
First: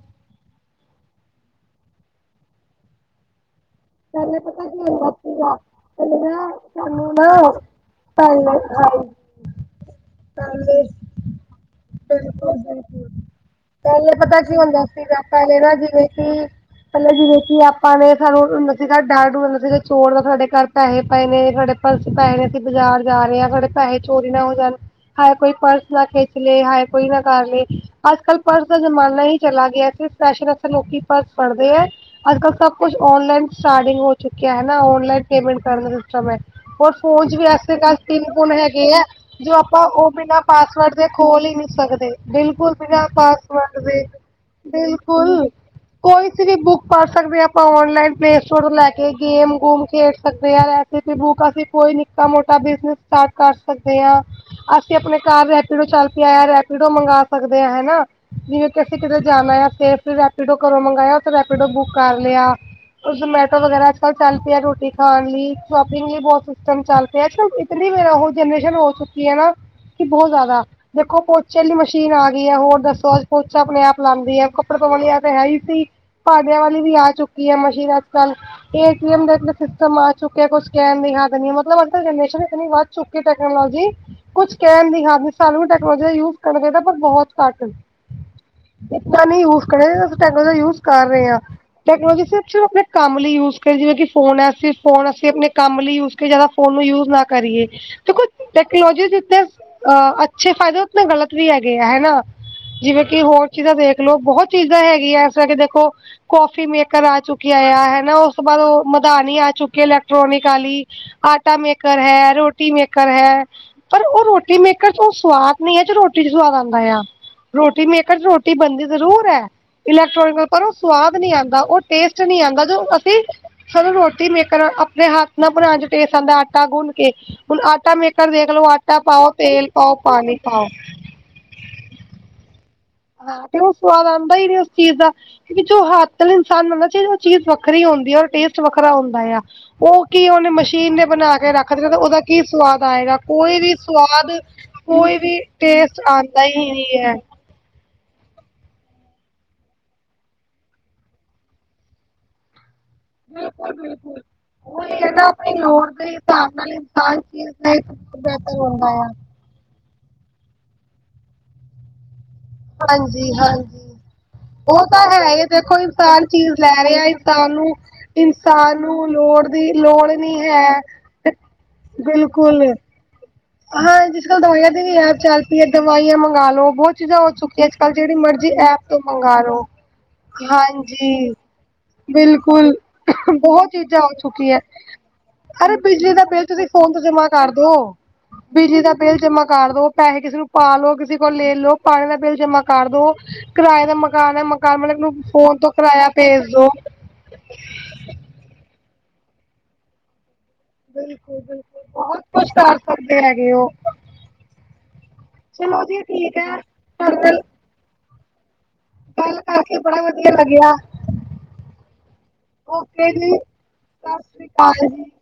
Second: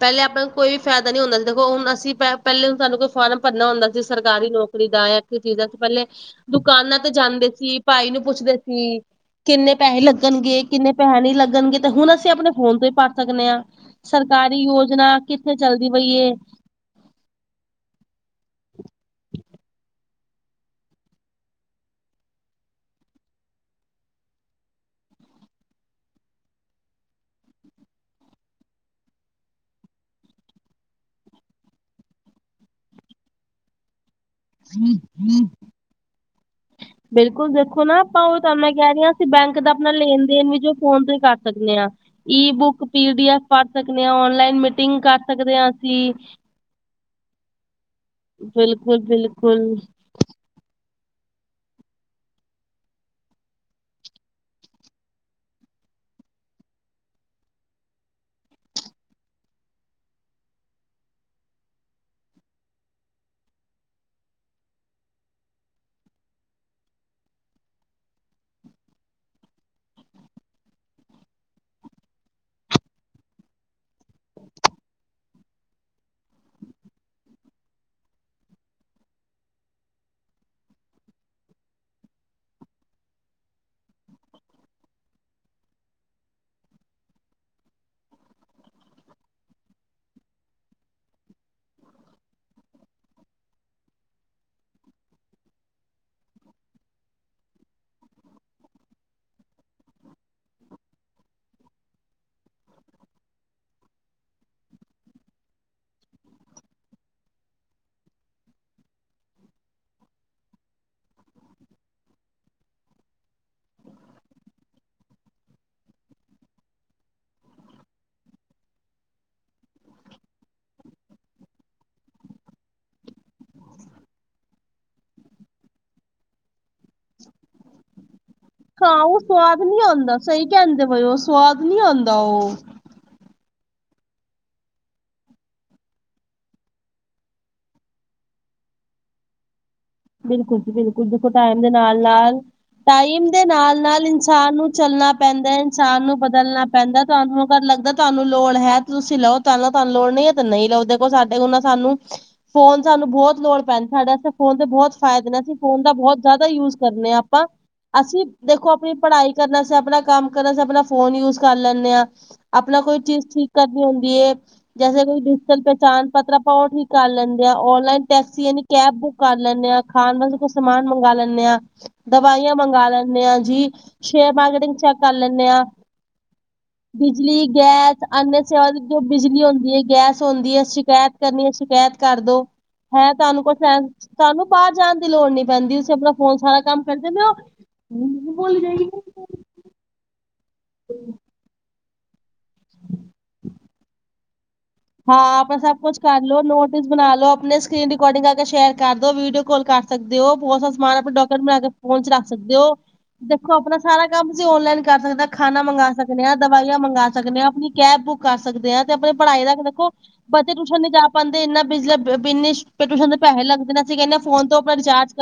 ਪੈਲੇ ਆਪ ਨੂੰ ਕੋਈ ਵੀ ਫੈਦਾ ਨੀ ਹੁੰਦਾ ਸੀ ਦੇਖੋ ਹੁਣ ਅਸੀਂ ਪ ਪੈਲੇ ਸਾਨੂੰ ਕੋਈ ਫਾਰਮ ਭਰਨਾ ਹੁੰਦਾ ਜੇ ਪਹਿਲੇ ਸਰਕਾਰੀ ਪਤਾ ਕੀ ਨੌਕਰੀ ਦਾ ਹੁੰਦਾ ਯਾਂ ਸੀਗਾ ਚੀਜ਼ ਦਾ ਪੈਲੇ ਪਹਿਲੇ ਨਾ ਦੁਕਾਨਾਂ ਤੇ ਸਾਨੂੰ ਨਾ ਜਾਂਦੇ ਸੀ ਭਾਈ ਨੂੰ ਪੁੱਛਦੇ ਪਹਿਲੇ ਸੀ ਹਾਂਜੀ ਕਿੰਨੇ ਪੈਸੇ ਲੱਗਣਗੇ ਪਹਿਲੇ ਕਿੰਨੇ ਪੈਸੇ ਨਈ ਲੱਗਣਗੇ ਤੇ ਹੁਣ ਅਸੀਂ ਆਪਣੇ ਫ਼ੋਨ ਤੇ ਹੀ ਪਰ ਸਕਨੇ ਆ। ਪੈਲੇ ਪਤੈ ਕੀ ਹੁੰਦਾ ਸੀ ਵੈ ਪੈਲੇ ਨਾ ਜਿਵੇਂ ਪਈ ਹੈ ਕਿ ਪੈਲੇ ਜਿਵੇਂ ਕਿ ਆਪਾਂ ਨੇ ਸਾਨੂੰ ਨ ਸੀਗਾ ਡਰ-ਡੂਰ ਹੁੰਦਾ ਸੀਗਾ ਚੋਰ ਦਾ, ਸਾਡੇ ਘਰ ਪੈਹੇ ਪਏ ਨੇ, ਸਾਡੇ ਪਰਸ ਚ ਪੈਹੇ ਨੇ, ਅਸੀਂ ਬਾਜ਼ਾਰ ਜਾ ਰੇ ਆਂ, ਸਾਡੇ ਪੈਹੇ ਚੋਰੀ ਨਾ ਹੋ ਜਾਣ। ਹਾਏ ਕੋਈ ਪਰਸ ਨਾ ਖੇੱਚ ਲਏ, ਹਾਏ ਕੋਈ ਨਾ ਕਰ ਲਏ‌। ਅੱਜ-ਕੱਲ੍ਹ ਪਰਸ ਦਾ ਜ਼ਮਾਨਾ ਹੀ ਚਲਾ ਗਿਐ। ਸਿਰਫ ਫੈਸ਼ਨ ਅਸਤੇ ਲੋਕੀ ਪਰਸ ਫੜਦੇ ਐ। ਅੱਜ-ਕੱਲ ਸਭ ਕੁਛ ਔਨਲਾਈਨ ਸਟਾਰਟਿੰਗ ਹੋ ਚੁੱਕਿਆ ਹੈ ਨਾ। ਔਨਲਾਈਨ ਪੇਮੈਂਟ ਕਰਨ ਦਾ ਸਿਸਟਮ ਐ। ਹੋਰ ਫੋਨ ਇਚ ਵੀ ਬਿਲਕੁਲ ਐਸੇ ਦੇਖੋ ਤਾਂ ਨਾ ਆਪਾਂ ਪਿੰਨ ਉਹ ਪੁੰਨ ਤੁਹਾਨੂੰ ਮੈਂ ਹੈਗੇ ਕਹਿ ਐ, ਰਹੀ ਹਾਂ ਅਸੀਂ ਜੋ ਬੈਂਕ ਦਾ ਆਪਾਂ ਆਪਣਾ ਓਹ ਲੈਣ ਬਿਨਾਂ ਦੇਣ ਵਿੱਚ ਪਾਸ ਵਰਗ ਫੋਨ ਦੇ ਤੋਂ ਹੀ ਕਰ ਖੋਲ ਈ ਨੀ ਹਾਂ ਸਕਦੇ। ਈ ਬਿਲਕੁਲ, ਬੁੱਕ ਬਿਨ੍ਹਾਂ ਪੀ ਡੀ ਐਫ ਪੜ੍ਹ ਪਾਸਵਰਡ ਦੇ ਸਕਦੇ ਹਾਂ ਔਨਲਾਈਨ ਮੀਟਿੰਗ ਕਰ ਬਿਲਕੁਲ। ਸਕਦੇ ਹਾਂ ਅਸੀਂ ਕੋਈ ਸੀ ਵੀ ਬੁੱਕ ਪੜ ਸਕਦੇ ਆ ਆਪਾਂ ਓਨਲਾਈਨ, ਪਲੇ ਸਟੋਰ ਤੋ ਲੈ ਬਿਲਕੁਲ ਕੇ, ਬਿਲਕੁਲ ਗੇਮ-ਗੂਮ ਖੇਡ ਸਕਦੇ ਆ। ਰੈਸਪੀ ਬੁੱਕ, ਅਸੀਂ ਕੋਈ ਨਿੱਕਾ-ਮੋਟਾ ਬਿਜਨਸ ਸਟਾਟ ਕਰ ਸਕਦੇ ਆ। ਅਸੀਂ ਆਪਣੇ ਕਾਰ ਰੈਪੀਡੋ ਚੱਲ ਪਿਆ ਐ ਰੈਪੀਡੋ ਮੰਗਾ ਸਕਦੇ ਆ ਹੈਨਾ। ਜਿਵੇਂ ਕਿ ਅਸੀਂ ਕਿਦਰੇ ਜਾਣਾ ਐ, ਸੇਫਲੀ ਰੈਪੀਡੋ ਘਰੋਂ ਮੰਗਾਇਆ, ਓਥੇ ਰੈਪੀਡੋ ਬੁੱਕ ਕਰ ਲਿਆ। ਔਰ ਜਮੇਟੋ ਵਗੈਰਾ ਅੱਜ-ਕੱਲ ਚੱਲ ਪਿਐ, ਰੋਟੀ ਖਾਣ ਲਈ। ਸ਼ੋਪਿੰਗ ਲਈ ਬੌਤ ਸਿਸਟਮ ਚੱਲ ਪਿਐ। ਅੱਜ-ਕਲ ਇ ਦੀਗਰ ਆਹੋ ਜਨਰੇਸ਼ਨ ਹੋ ਚੁੱਕੀ ਏ ਨਾ ਕਿ ਬੌਤ ਜੈਦਾ ਦੇਖੋ ਪੋਚੇ ਆਲੀ ਮਸ਼ੀਨ ਆ ਗੀ ਐ, ਹੋਰ ਦੱਸੋ ਅੱਜ ਪੋਚਾ ਆਪਣੇ ਆਪ ਲਾਂਦੀ ਐ। ਕੱਪੜੇ ਧੋਣ ਵਾਲੀ ਐ ਤੇ ਹੈ ਈ ਸੀ। ਭਾਡੇੰਆਂ ਵਾਲੀ ਵੀ ਆ ਚੁੱਕੀ ਐ ਮਸ਼ੀਨ ਅੱਜ-ਕੱਲ। ਏ ਟੀ ਐਮ ਦਾ ਇਤਨਾ ਸਿਸਟਮ ਆ ਚੁੱਕਿਐ ਕੋਛ ਕੈਣ ਦੀ ਹੱਦ ਨੀ। ਮਤਲਬ ਅੱਜ-ਕੱਲ੍ਹ ਜਨਰੇਸ਼ਨ ਇਤਨੀ ਵੱਧ ਚੁਕੀ ਟੈਕਨਾਲੋਜੀ ਕੁਛ ਕੈਣ ਦੀ ਹਦ ਨੀ, ਸਾਨੂੰ ਵੀ ਟੈਕਨੋਲੋਜੀ ਦਾ ਯੂਜ ਕਰਨਾ ਚਾਈਦੈ ਪਰ ਬੌਤ ਘੱਟ। ਇਤਨਾ ਨੀ ਯੂਸ ਕਰਨਾ ਚਾਈਦਾ, ਅਸੀਂ ਟੈਕਨੋਲੋਜੀ ਯੂਸ ਕਰ ਰੇ ਆਂ, ਟੈਕਨੋਲੋਜੀ ਸਿਰਫ ਸਿ ਅਪਣੇ ਕੰਮ ਲਈ ਯੂਸ ਕਰੀਏ, ਜਿਵੇਂ ਕਿ ਫੋਨ ਐ ਅਸੀਂ ਫੋਨ ਅਸੀਂ ਅਪਣੇ ਕੰਮ ਲਈ ਯੂਸ ਕਰੀਏ। ਜੈਦਾ ਫੋਨ ਨੂੰ ਯੂਸ ਨਾ ਕਰੀਏ। ਦੇਖੋ ਟੈਕਨੋਲੋਜੀ ਜਿੱਤਣੇ ਅ ਅੱਛੇ ਫਾਇਦੇ ਉਤਨੇ ਗ਼ਲਤ ਵੀ ਹੈਗੇ ਐ ਹੈਨਾ। ਜਿਵੇਂ ਕਿ ਹੋਰ ਚੀਜ਼ਾਂ ਦੇਖਲੋ, ਬਹੋਤ ਚੀਜ਼ਾਂ ਹੈਗੀਆਂ ਐਸ ਤਰ੍ਹਾਂ ਕਿ ਦੇਖੋ ਕੌਫੀ ਮੇਕਰ ਆ ਚੁੱਕੇ ਇਆ ਆ ਹਨਾ ਓਸ ਤੋਂ ਬਾਦ ਓਹ ਮਦਾਨੀ ਆ ਚੁੱਕੀ ਐ ਇਲੈਕਟ੍ਰੋਨਿਕ ਆਲੀ। ਆਟਾ ਮੇਕਰ ਹੈ, ਰੋਟੀ ਮੇਕਰ ਹੈ। ਪਰ ਓਹ ਰੋਟੀ ਮੇਕਰ ਚ ਓਹ ਸਵਾਦ ਨੀ ਐ ਜੋ ਰੋਟੀ ਚ ਸਵਾਦ ਆੰਦਾ ਆ। ਰੋਟੀ ਮੇਕਰ ਚ ਰੋਟੀ ਬਣਦੀ ਜ਼ਰੂਰ ਐ, ਇਲੈਕਟ੍ਰੋਨਿਕ ਪਰ ਓਹ ਸਵਾਦ ਨੀ ਆਂਦਾ। ਓਹ ਟੇਸਟ ਟ ਨੀ ਆੰਦਾ ਜੋ ਅਸੀ ਸਾਨੂੰ ਰੋਟੀ ਮੇਕਰ ਅਪਣੇ ਹੱਥ ਨਾਲ ਬਣਾਣ ਚ ਟੇਸਟ ਆੰਦੈ ਆਟਾ ਗੁੰਨ ਕੇ। ਹੁਣ ਆਟਾ ਮੇਕ ਕਰ ਦੇਖ ਲੋ ਆਟਾ ਹਾਂ ਉਹ ਪਾਓ, ਸਵਾਦ ਤੇਲ ਨੀ ਪਾਓ, ਆਉਂਦਾ ਪਾਣੀ ਸਹੀ ਪਾਓ। ਕਹਿੰਦੇ ਪਏ ਉਹ ਸਵਾਦ ਨੀ ਆਦਾ ਓ। ਹਾਂ ਤੇ ਓਹ ਸਵਾਦ ਆਦਾ ਈ ਨੀ ਉਸ ਚੀਜ਼ ਦਾ। ਕਿਉਕਿ ਜੋ ਹੱਤ ਨਾਲ ਇਨਸਾਨ ਮੰਗਣਾ ਚਾਈਦੈ ਓਹ ਚੀਜ਼ ਵੱਖਰੀ ਔੰਦੀ ਆ ਓਰ ਟੇਸਟ ਵੱਖਰਾ ਔੰਦਾ ਆ। ਓਹ ਬਿਲਕੁਲ ਜੀ ਬਿਲਕੁਲ, ਦੇਖੋ ਟਾਈਮ ਦੇ ਨਾਲ-ਨਾਲ ਕੀ ਸਵਾਦ ਆਏਗਾ ਟਾਈਮ ਦੇ ਕੋਈ ਵੀ ਨਾਲ-ਨਾਲ ਸਵਾਦ ਇਨਸਾਨ ਨੂੰ ਚੱਲਣਾ ਕੋਈ ਵੀ ਪੈਂਦੈ, ਟੇਸਟ ਇਨਸਾਨ ਨੂੰ ਆਉਂਦਾ ਬਦਲਣਾ ਹੀ ਨਹੀਂ ਪੈਂਦੈ। ਹੈ ਤੁਆਨੂੰ ਪਰ ਲੱਗਦੈ ਤੁਆਨੂੰ ਲੋੜ ਹੈ ਤੁਸੀਂ ਲਓ, ਤੁਆਨੂੰ ਲੋ ਤੁਆਨੂੰ ਲੋੜ ਨਹੀਂ ਐ ਤੇ ਨਹੀਂ ਲਓ। ਦੇਖੋ ਸਾਡੇ ਕੋ ਨਾ ਸਾਨੂੰ ਫੋਨ ਸਾਨੂੰ ਬੌਤ ਲੋੜ ਪੈਂਦ ਸਾਡੇ ਅਸਤੇ ਫੋਨ ਤੇ ਬੌਤ ਉਹੀ ਹੈ ਨਾ ਫਾਇਦੇ ਨੇ, ਅਸੀਂ ਆਪਣੀ ਫੋਨ ਲੋੜ ਦਾ ਦੇ ਬਹੌਤ ਜੈਦਾ ਹਿਸਾਬ ਨਾਲ ਯੂਸ ਕਰਨੇ ਆਂ ਇਨਸਾਨ ਅਪਾਂ, ਚੀਜ਼ ਦਾ ਇੱਕ ਅਸੀਂ ਬਿਹਤਰ ਦੇਖੋ ਹੁੰਦਾ ਅਪਣੀ ਆ ਪੜ੍ਹਾਈ ਕਰਨ ਅਸਤੇ, ਅਪਣਾ ਕੰਮ ਕਰਨਾ ਅਸਤੇ, ਅਪਣਾ ਫੋਨ ਯੂਸ ਕਰ ਲੈਂਣੇ ਆਂ। ਅਪਣਾ ਕੋਈ ਚੀਜ਼ ਹਾਂਜੀ ਠੀਕ ਕਰਨੀ ਹਾਂਜੀ ਹੁੰਦੀ ਏ ਉਹ ਤਾਂ ਜੈਸੇ ਕੋਈ ਹੈ ਇਹ ਡਿਜੀਟਲ ਦੇਖੋ ਪਹਿਚਾਣ ਇਨਸਾਨ ਪੱਤਰ ਅਪਾਂ ਚੀਜ਼ ਓਹ ਲੈ ਠੀਕ ਰਿਹਾ ਲੈਂਦੇ ਇਨਸਾਨ ਆਂ। ਨੂੰ ਔਰ ਲਨ ਟੈਸੀ ਯਾਨੀ ਇਨਸਾਨ ਕੈਬ ਨੂੰ ਬੁੱਕ ਕਰ ਲੋੜ ਲੈਣੇ ਦੀ ਆ। ਲੋੜ ਖਾਣ ਵਸਤੇ ਨਹੀਂ ਕੁੱਛ ਹੈ ਸਮਾਨ ਮੰਗਾ ਲੈਣੇ ਆਂ, ਦਵਾਈਆਂ ਬਿਲਕੁਲ ਮੰਗਾ ਲੈਂਣੇ ਆਂ, ਜੀ। ਹਾਂ ਅੱਜ ਸੌ਼ਅਰ ਕੱਲ੍ਹ ਦਵਾਈਆਂ ਮਾਰਕੀਟਿੰਗ ਦੀ ਵੀ ਚੈਕ ਕਰ ਐਪ ਚੱਲ ਲੈਂਣੇ ਪਈ ਆਂ। ਹੈ ਦਵਾਈਆਂ ਮੰਗਾ ਲਓ ਬਹੁਤ ਚੀਜ਼ਾਂ ਹੋ ਬਿਜਲੀ ਚੁੱਕੀਆਂ ਅੱਜ ਕੱਲ੍ਹ ਗੈਸ ਜਿਹੜੀ ਅਨਯ ਮਰਜ਼ੀ ਸਰ ਐਪ ਤੋਂ ਜੋ ਮੰਗਾ ਬਿਜਲੀ ਲਓ ਹੁੰਦੀ ਏ, ਗੈਸ ਹੁੰਦੀ ਏ, ਸ਼ਿਕੈਤ ਹਾਂਜੀ ਕਰਨੀ ਏ ਸ਼ਿਕੈਤ ਕਰ ਦੋ। ਬਿਲਕੁਲ ਹੈ ਤਾਨੂੰ ਬਹੁਤ ਪਸੰਦ, ਚੀਜ਼ਾਂ ਹੋ ਤਾਨੂੰ ਚੁੱਕੀ ਹੈ ਬਾਰ ਰ ਜਾਣ ਦੀ ਲੋੜ ਨੀ ਅਰੇ ਪੈਂਦੀ ਤੁਸੀਂ ਅਪਣਾ ਬਿਜਲੀ ਦਾ ਫੋਨ ਬਿੱਲ ਤੇ ਸਾਰਾ ਤੁਸੀਂ ਕੰਮ ਫੋਨ ਕਰ ਤੋਂ ਦੇੰਣੇ ਜਮਾ ਓ। ਕਰ ਦੋ ਬਿਜਲੀ ਦਾ ਬਿੱਲ ਜਮਾ ਕਰ ਦੋ, ਪੈਸੇ ਕਿਸੇ ਨੂੰ ਪਾ ਲੋ ਕਿਸੇ ਕੋਲ ਲੈ ਲਓ ਪਾਣੀ ਦਾ ਬਿੱਲ ਜਮਾ ਕਰ ਦੋ, ਕਿਰਾਏ ਦਾ ਮਕਾਨ ਹੈ ਮਕਾਨ ਕੰਮ ਆਲੇ ਨੂੰ ਫੋਨ ਤੋਂ ਕਰਾਇਆ ਭੇਜ ਦੋ ਹੈਲੋ ਆਪਣੇ ਰਿਕਾਰਡਿੰਗ ਕਰਕੇ ਸ਼ੇਅਰ ਕਰ ਦੋ ਵੀਡੀਓ ਕਾਲ ਕਰ ਸਕਦੇ ਹੋ ਪੋਸਟ ਆਪਣਾ ਬਿਲਕੁਲ ਡਾਕੂਮੈਂਟ ਬਣਾ ਕੇ ਬਿਲਕੁਲ ਫੋਨ ਚ ਬਹੁਤ ਰੱਖ ਕੁਛ ਸਕਦੇ ਹੋ, ਕਰ ਸਕਦੇ ਹੈਗੇ ਦੇਖੋ ਹੋ ਆਪਣਾ ਸਾਰਾ ਕੰਮ ਤੁਸੀਂ ਔਨਲਾਈਨ ਕਰ ਸਕਦੇ ਖਾਣਾ ਚਲੋ ਮੰਗਵਾ ਜੀ ਸਕਦੇ ਹਾਂ ਠੀਕ ਹੈ ਦਵਾਈਆਂ ਮੰਗਵਾ ਤੁਹਾਡੇ ਸਕਦੇ ਨਾਲ ਹਾਂ ਆਪਣੀ ਕੈਬ ਬੁੱਕ ਕਰ ਸਕਦੇ ਹਾਂ ਤੇ ਆਪਣੀ ਗੱਲ ਪੜ੍ਹਾਈ ਦਾ ਕਰਕੇ ਦੇਖੋ ਬੜਾ ਵਧੀਆ ਬੱਚੇ ਲੱਗਿਆ ਟਿਊਸ਼ਨ ਨ ਜਾ ਪਾਉਂਦੇ ਇੰਨਾ ਬਿਜਲਾੰਨੇ ਟਿਊਸ਼ਨ ਓਕੇ ਦੇ ਜੀ ਪੈਸੇ ਲੱਗਦੇ ਅਸੀਂ ਕਹਿੰਦੇ ਸਤਿ ਸ੍ਰੀ ਫੋਨ ਤੋਂ ਆਪਾਂ ਅਕਾਲ ਜੀ ਰਿਚਾਰਜ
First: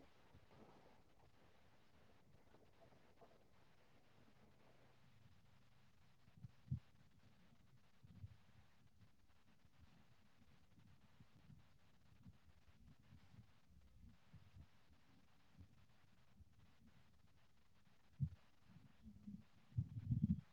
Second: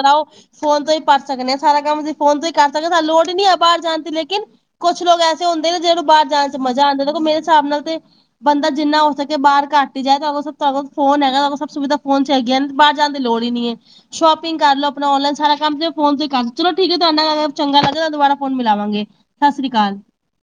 ਫੋਨ ਤੋਂ ਹੀ ਪੜ ਸਕਦੇ ਹਾਂ, ਸਾਰਾ ਕੰਮ ਅਸੀਂ ਫੋਨ ਤੋਂ ਹੀ ਕਰ ਸਕਦੇ ਹਾਂ ਸਾਨੂੰ ਲੋੜ ਹੀ ਨਹੀਂ ਆ ਬਾਹਰ ਜਾਣ ਦੀ ਲੇਕਿਨ ਕੁਛ ਲੋਕ ਐਸੇ ਹੁੰਦੇ ਨੇ ਜਿਹਨੂੰ ਜਾਣ ਚ ਮਜ਼ਾ ਆਉਂਦਾ ਮੇਰੇ ਹਿਸਾਬ ਨਾਲ ਤੇ, ਬੰਦਾ ਜਿੰਨਾ ਹੋ ਸਕੇ ਬਾਹਰ ਘੱਟ ਹੀ ਜਾਏ ਤਾਂ ਫੋਨ ਹੈਗਾ ਸਭ ਸੁਵਿਧਾ ਫੋਨ ਚ ਹੈਗੀਆਂ ਬਾਹਰ ਜਾਣ ਦੀ ਲੋੜ ਹੀ ਨਹੀ ਏ ਸ਼ੋਪਿੰਗ ਕਰ ਲੋ ਆਪਣਾ ਔਨਲਾਈਨ ਸਾਰਾ ਕੰਮ ਫੋਨ ਤੇ ਕਰ ਚਲੋ ਠੀਕ ਤੁਹਾਡੇ ਨਾਲ ਗਲ ਕਰਕੇ ਚੰਗਾ ਲੱਗਦਾ ਦੁਬਾਰਾ ਫੋਨ ਮਿਲਾਵਾਂਗੀ ਸਤਿ ਸ੍ਰੀ ਅਕਾਲ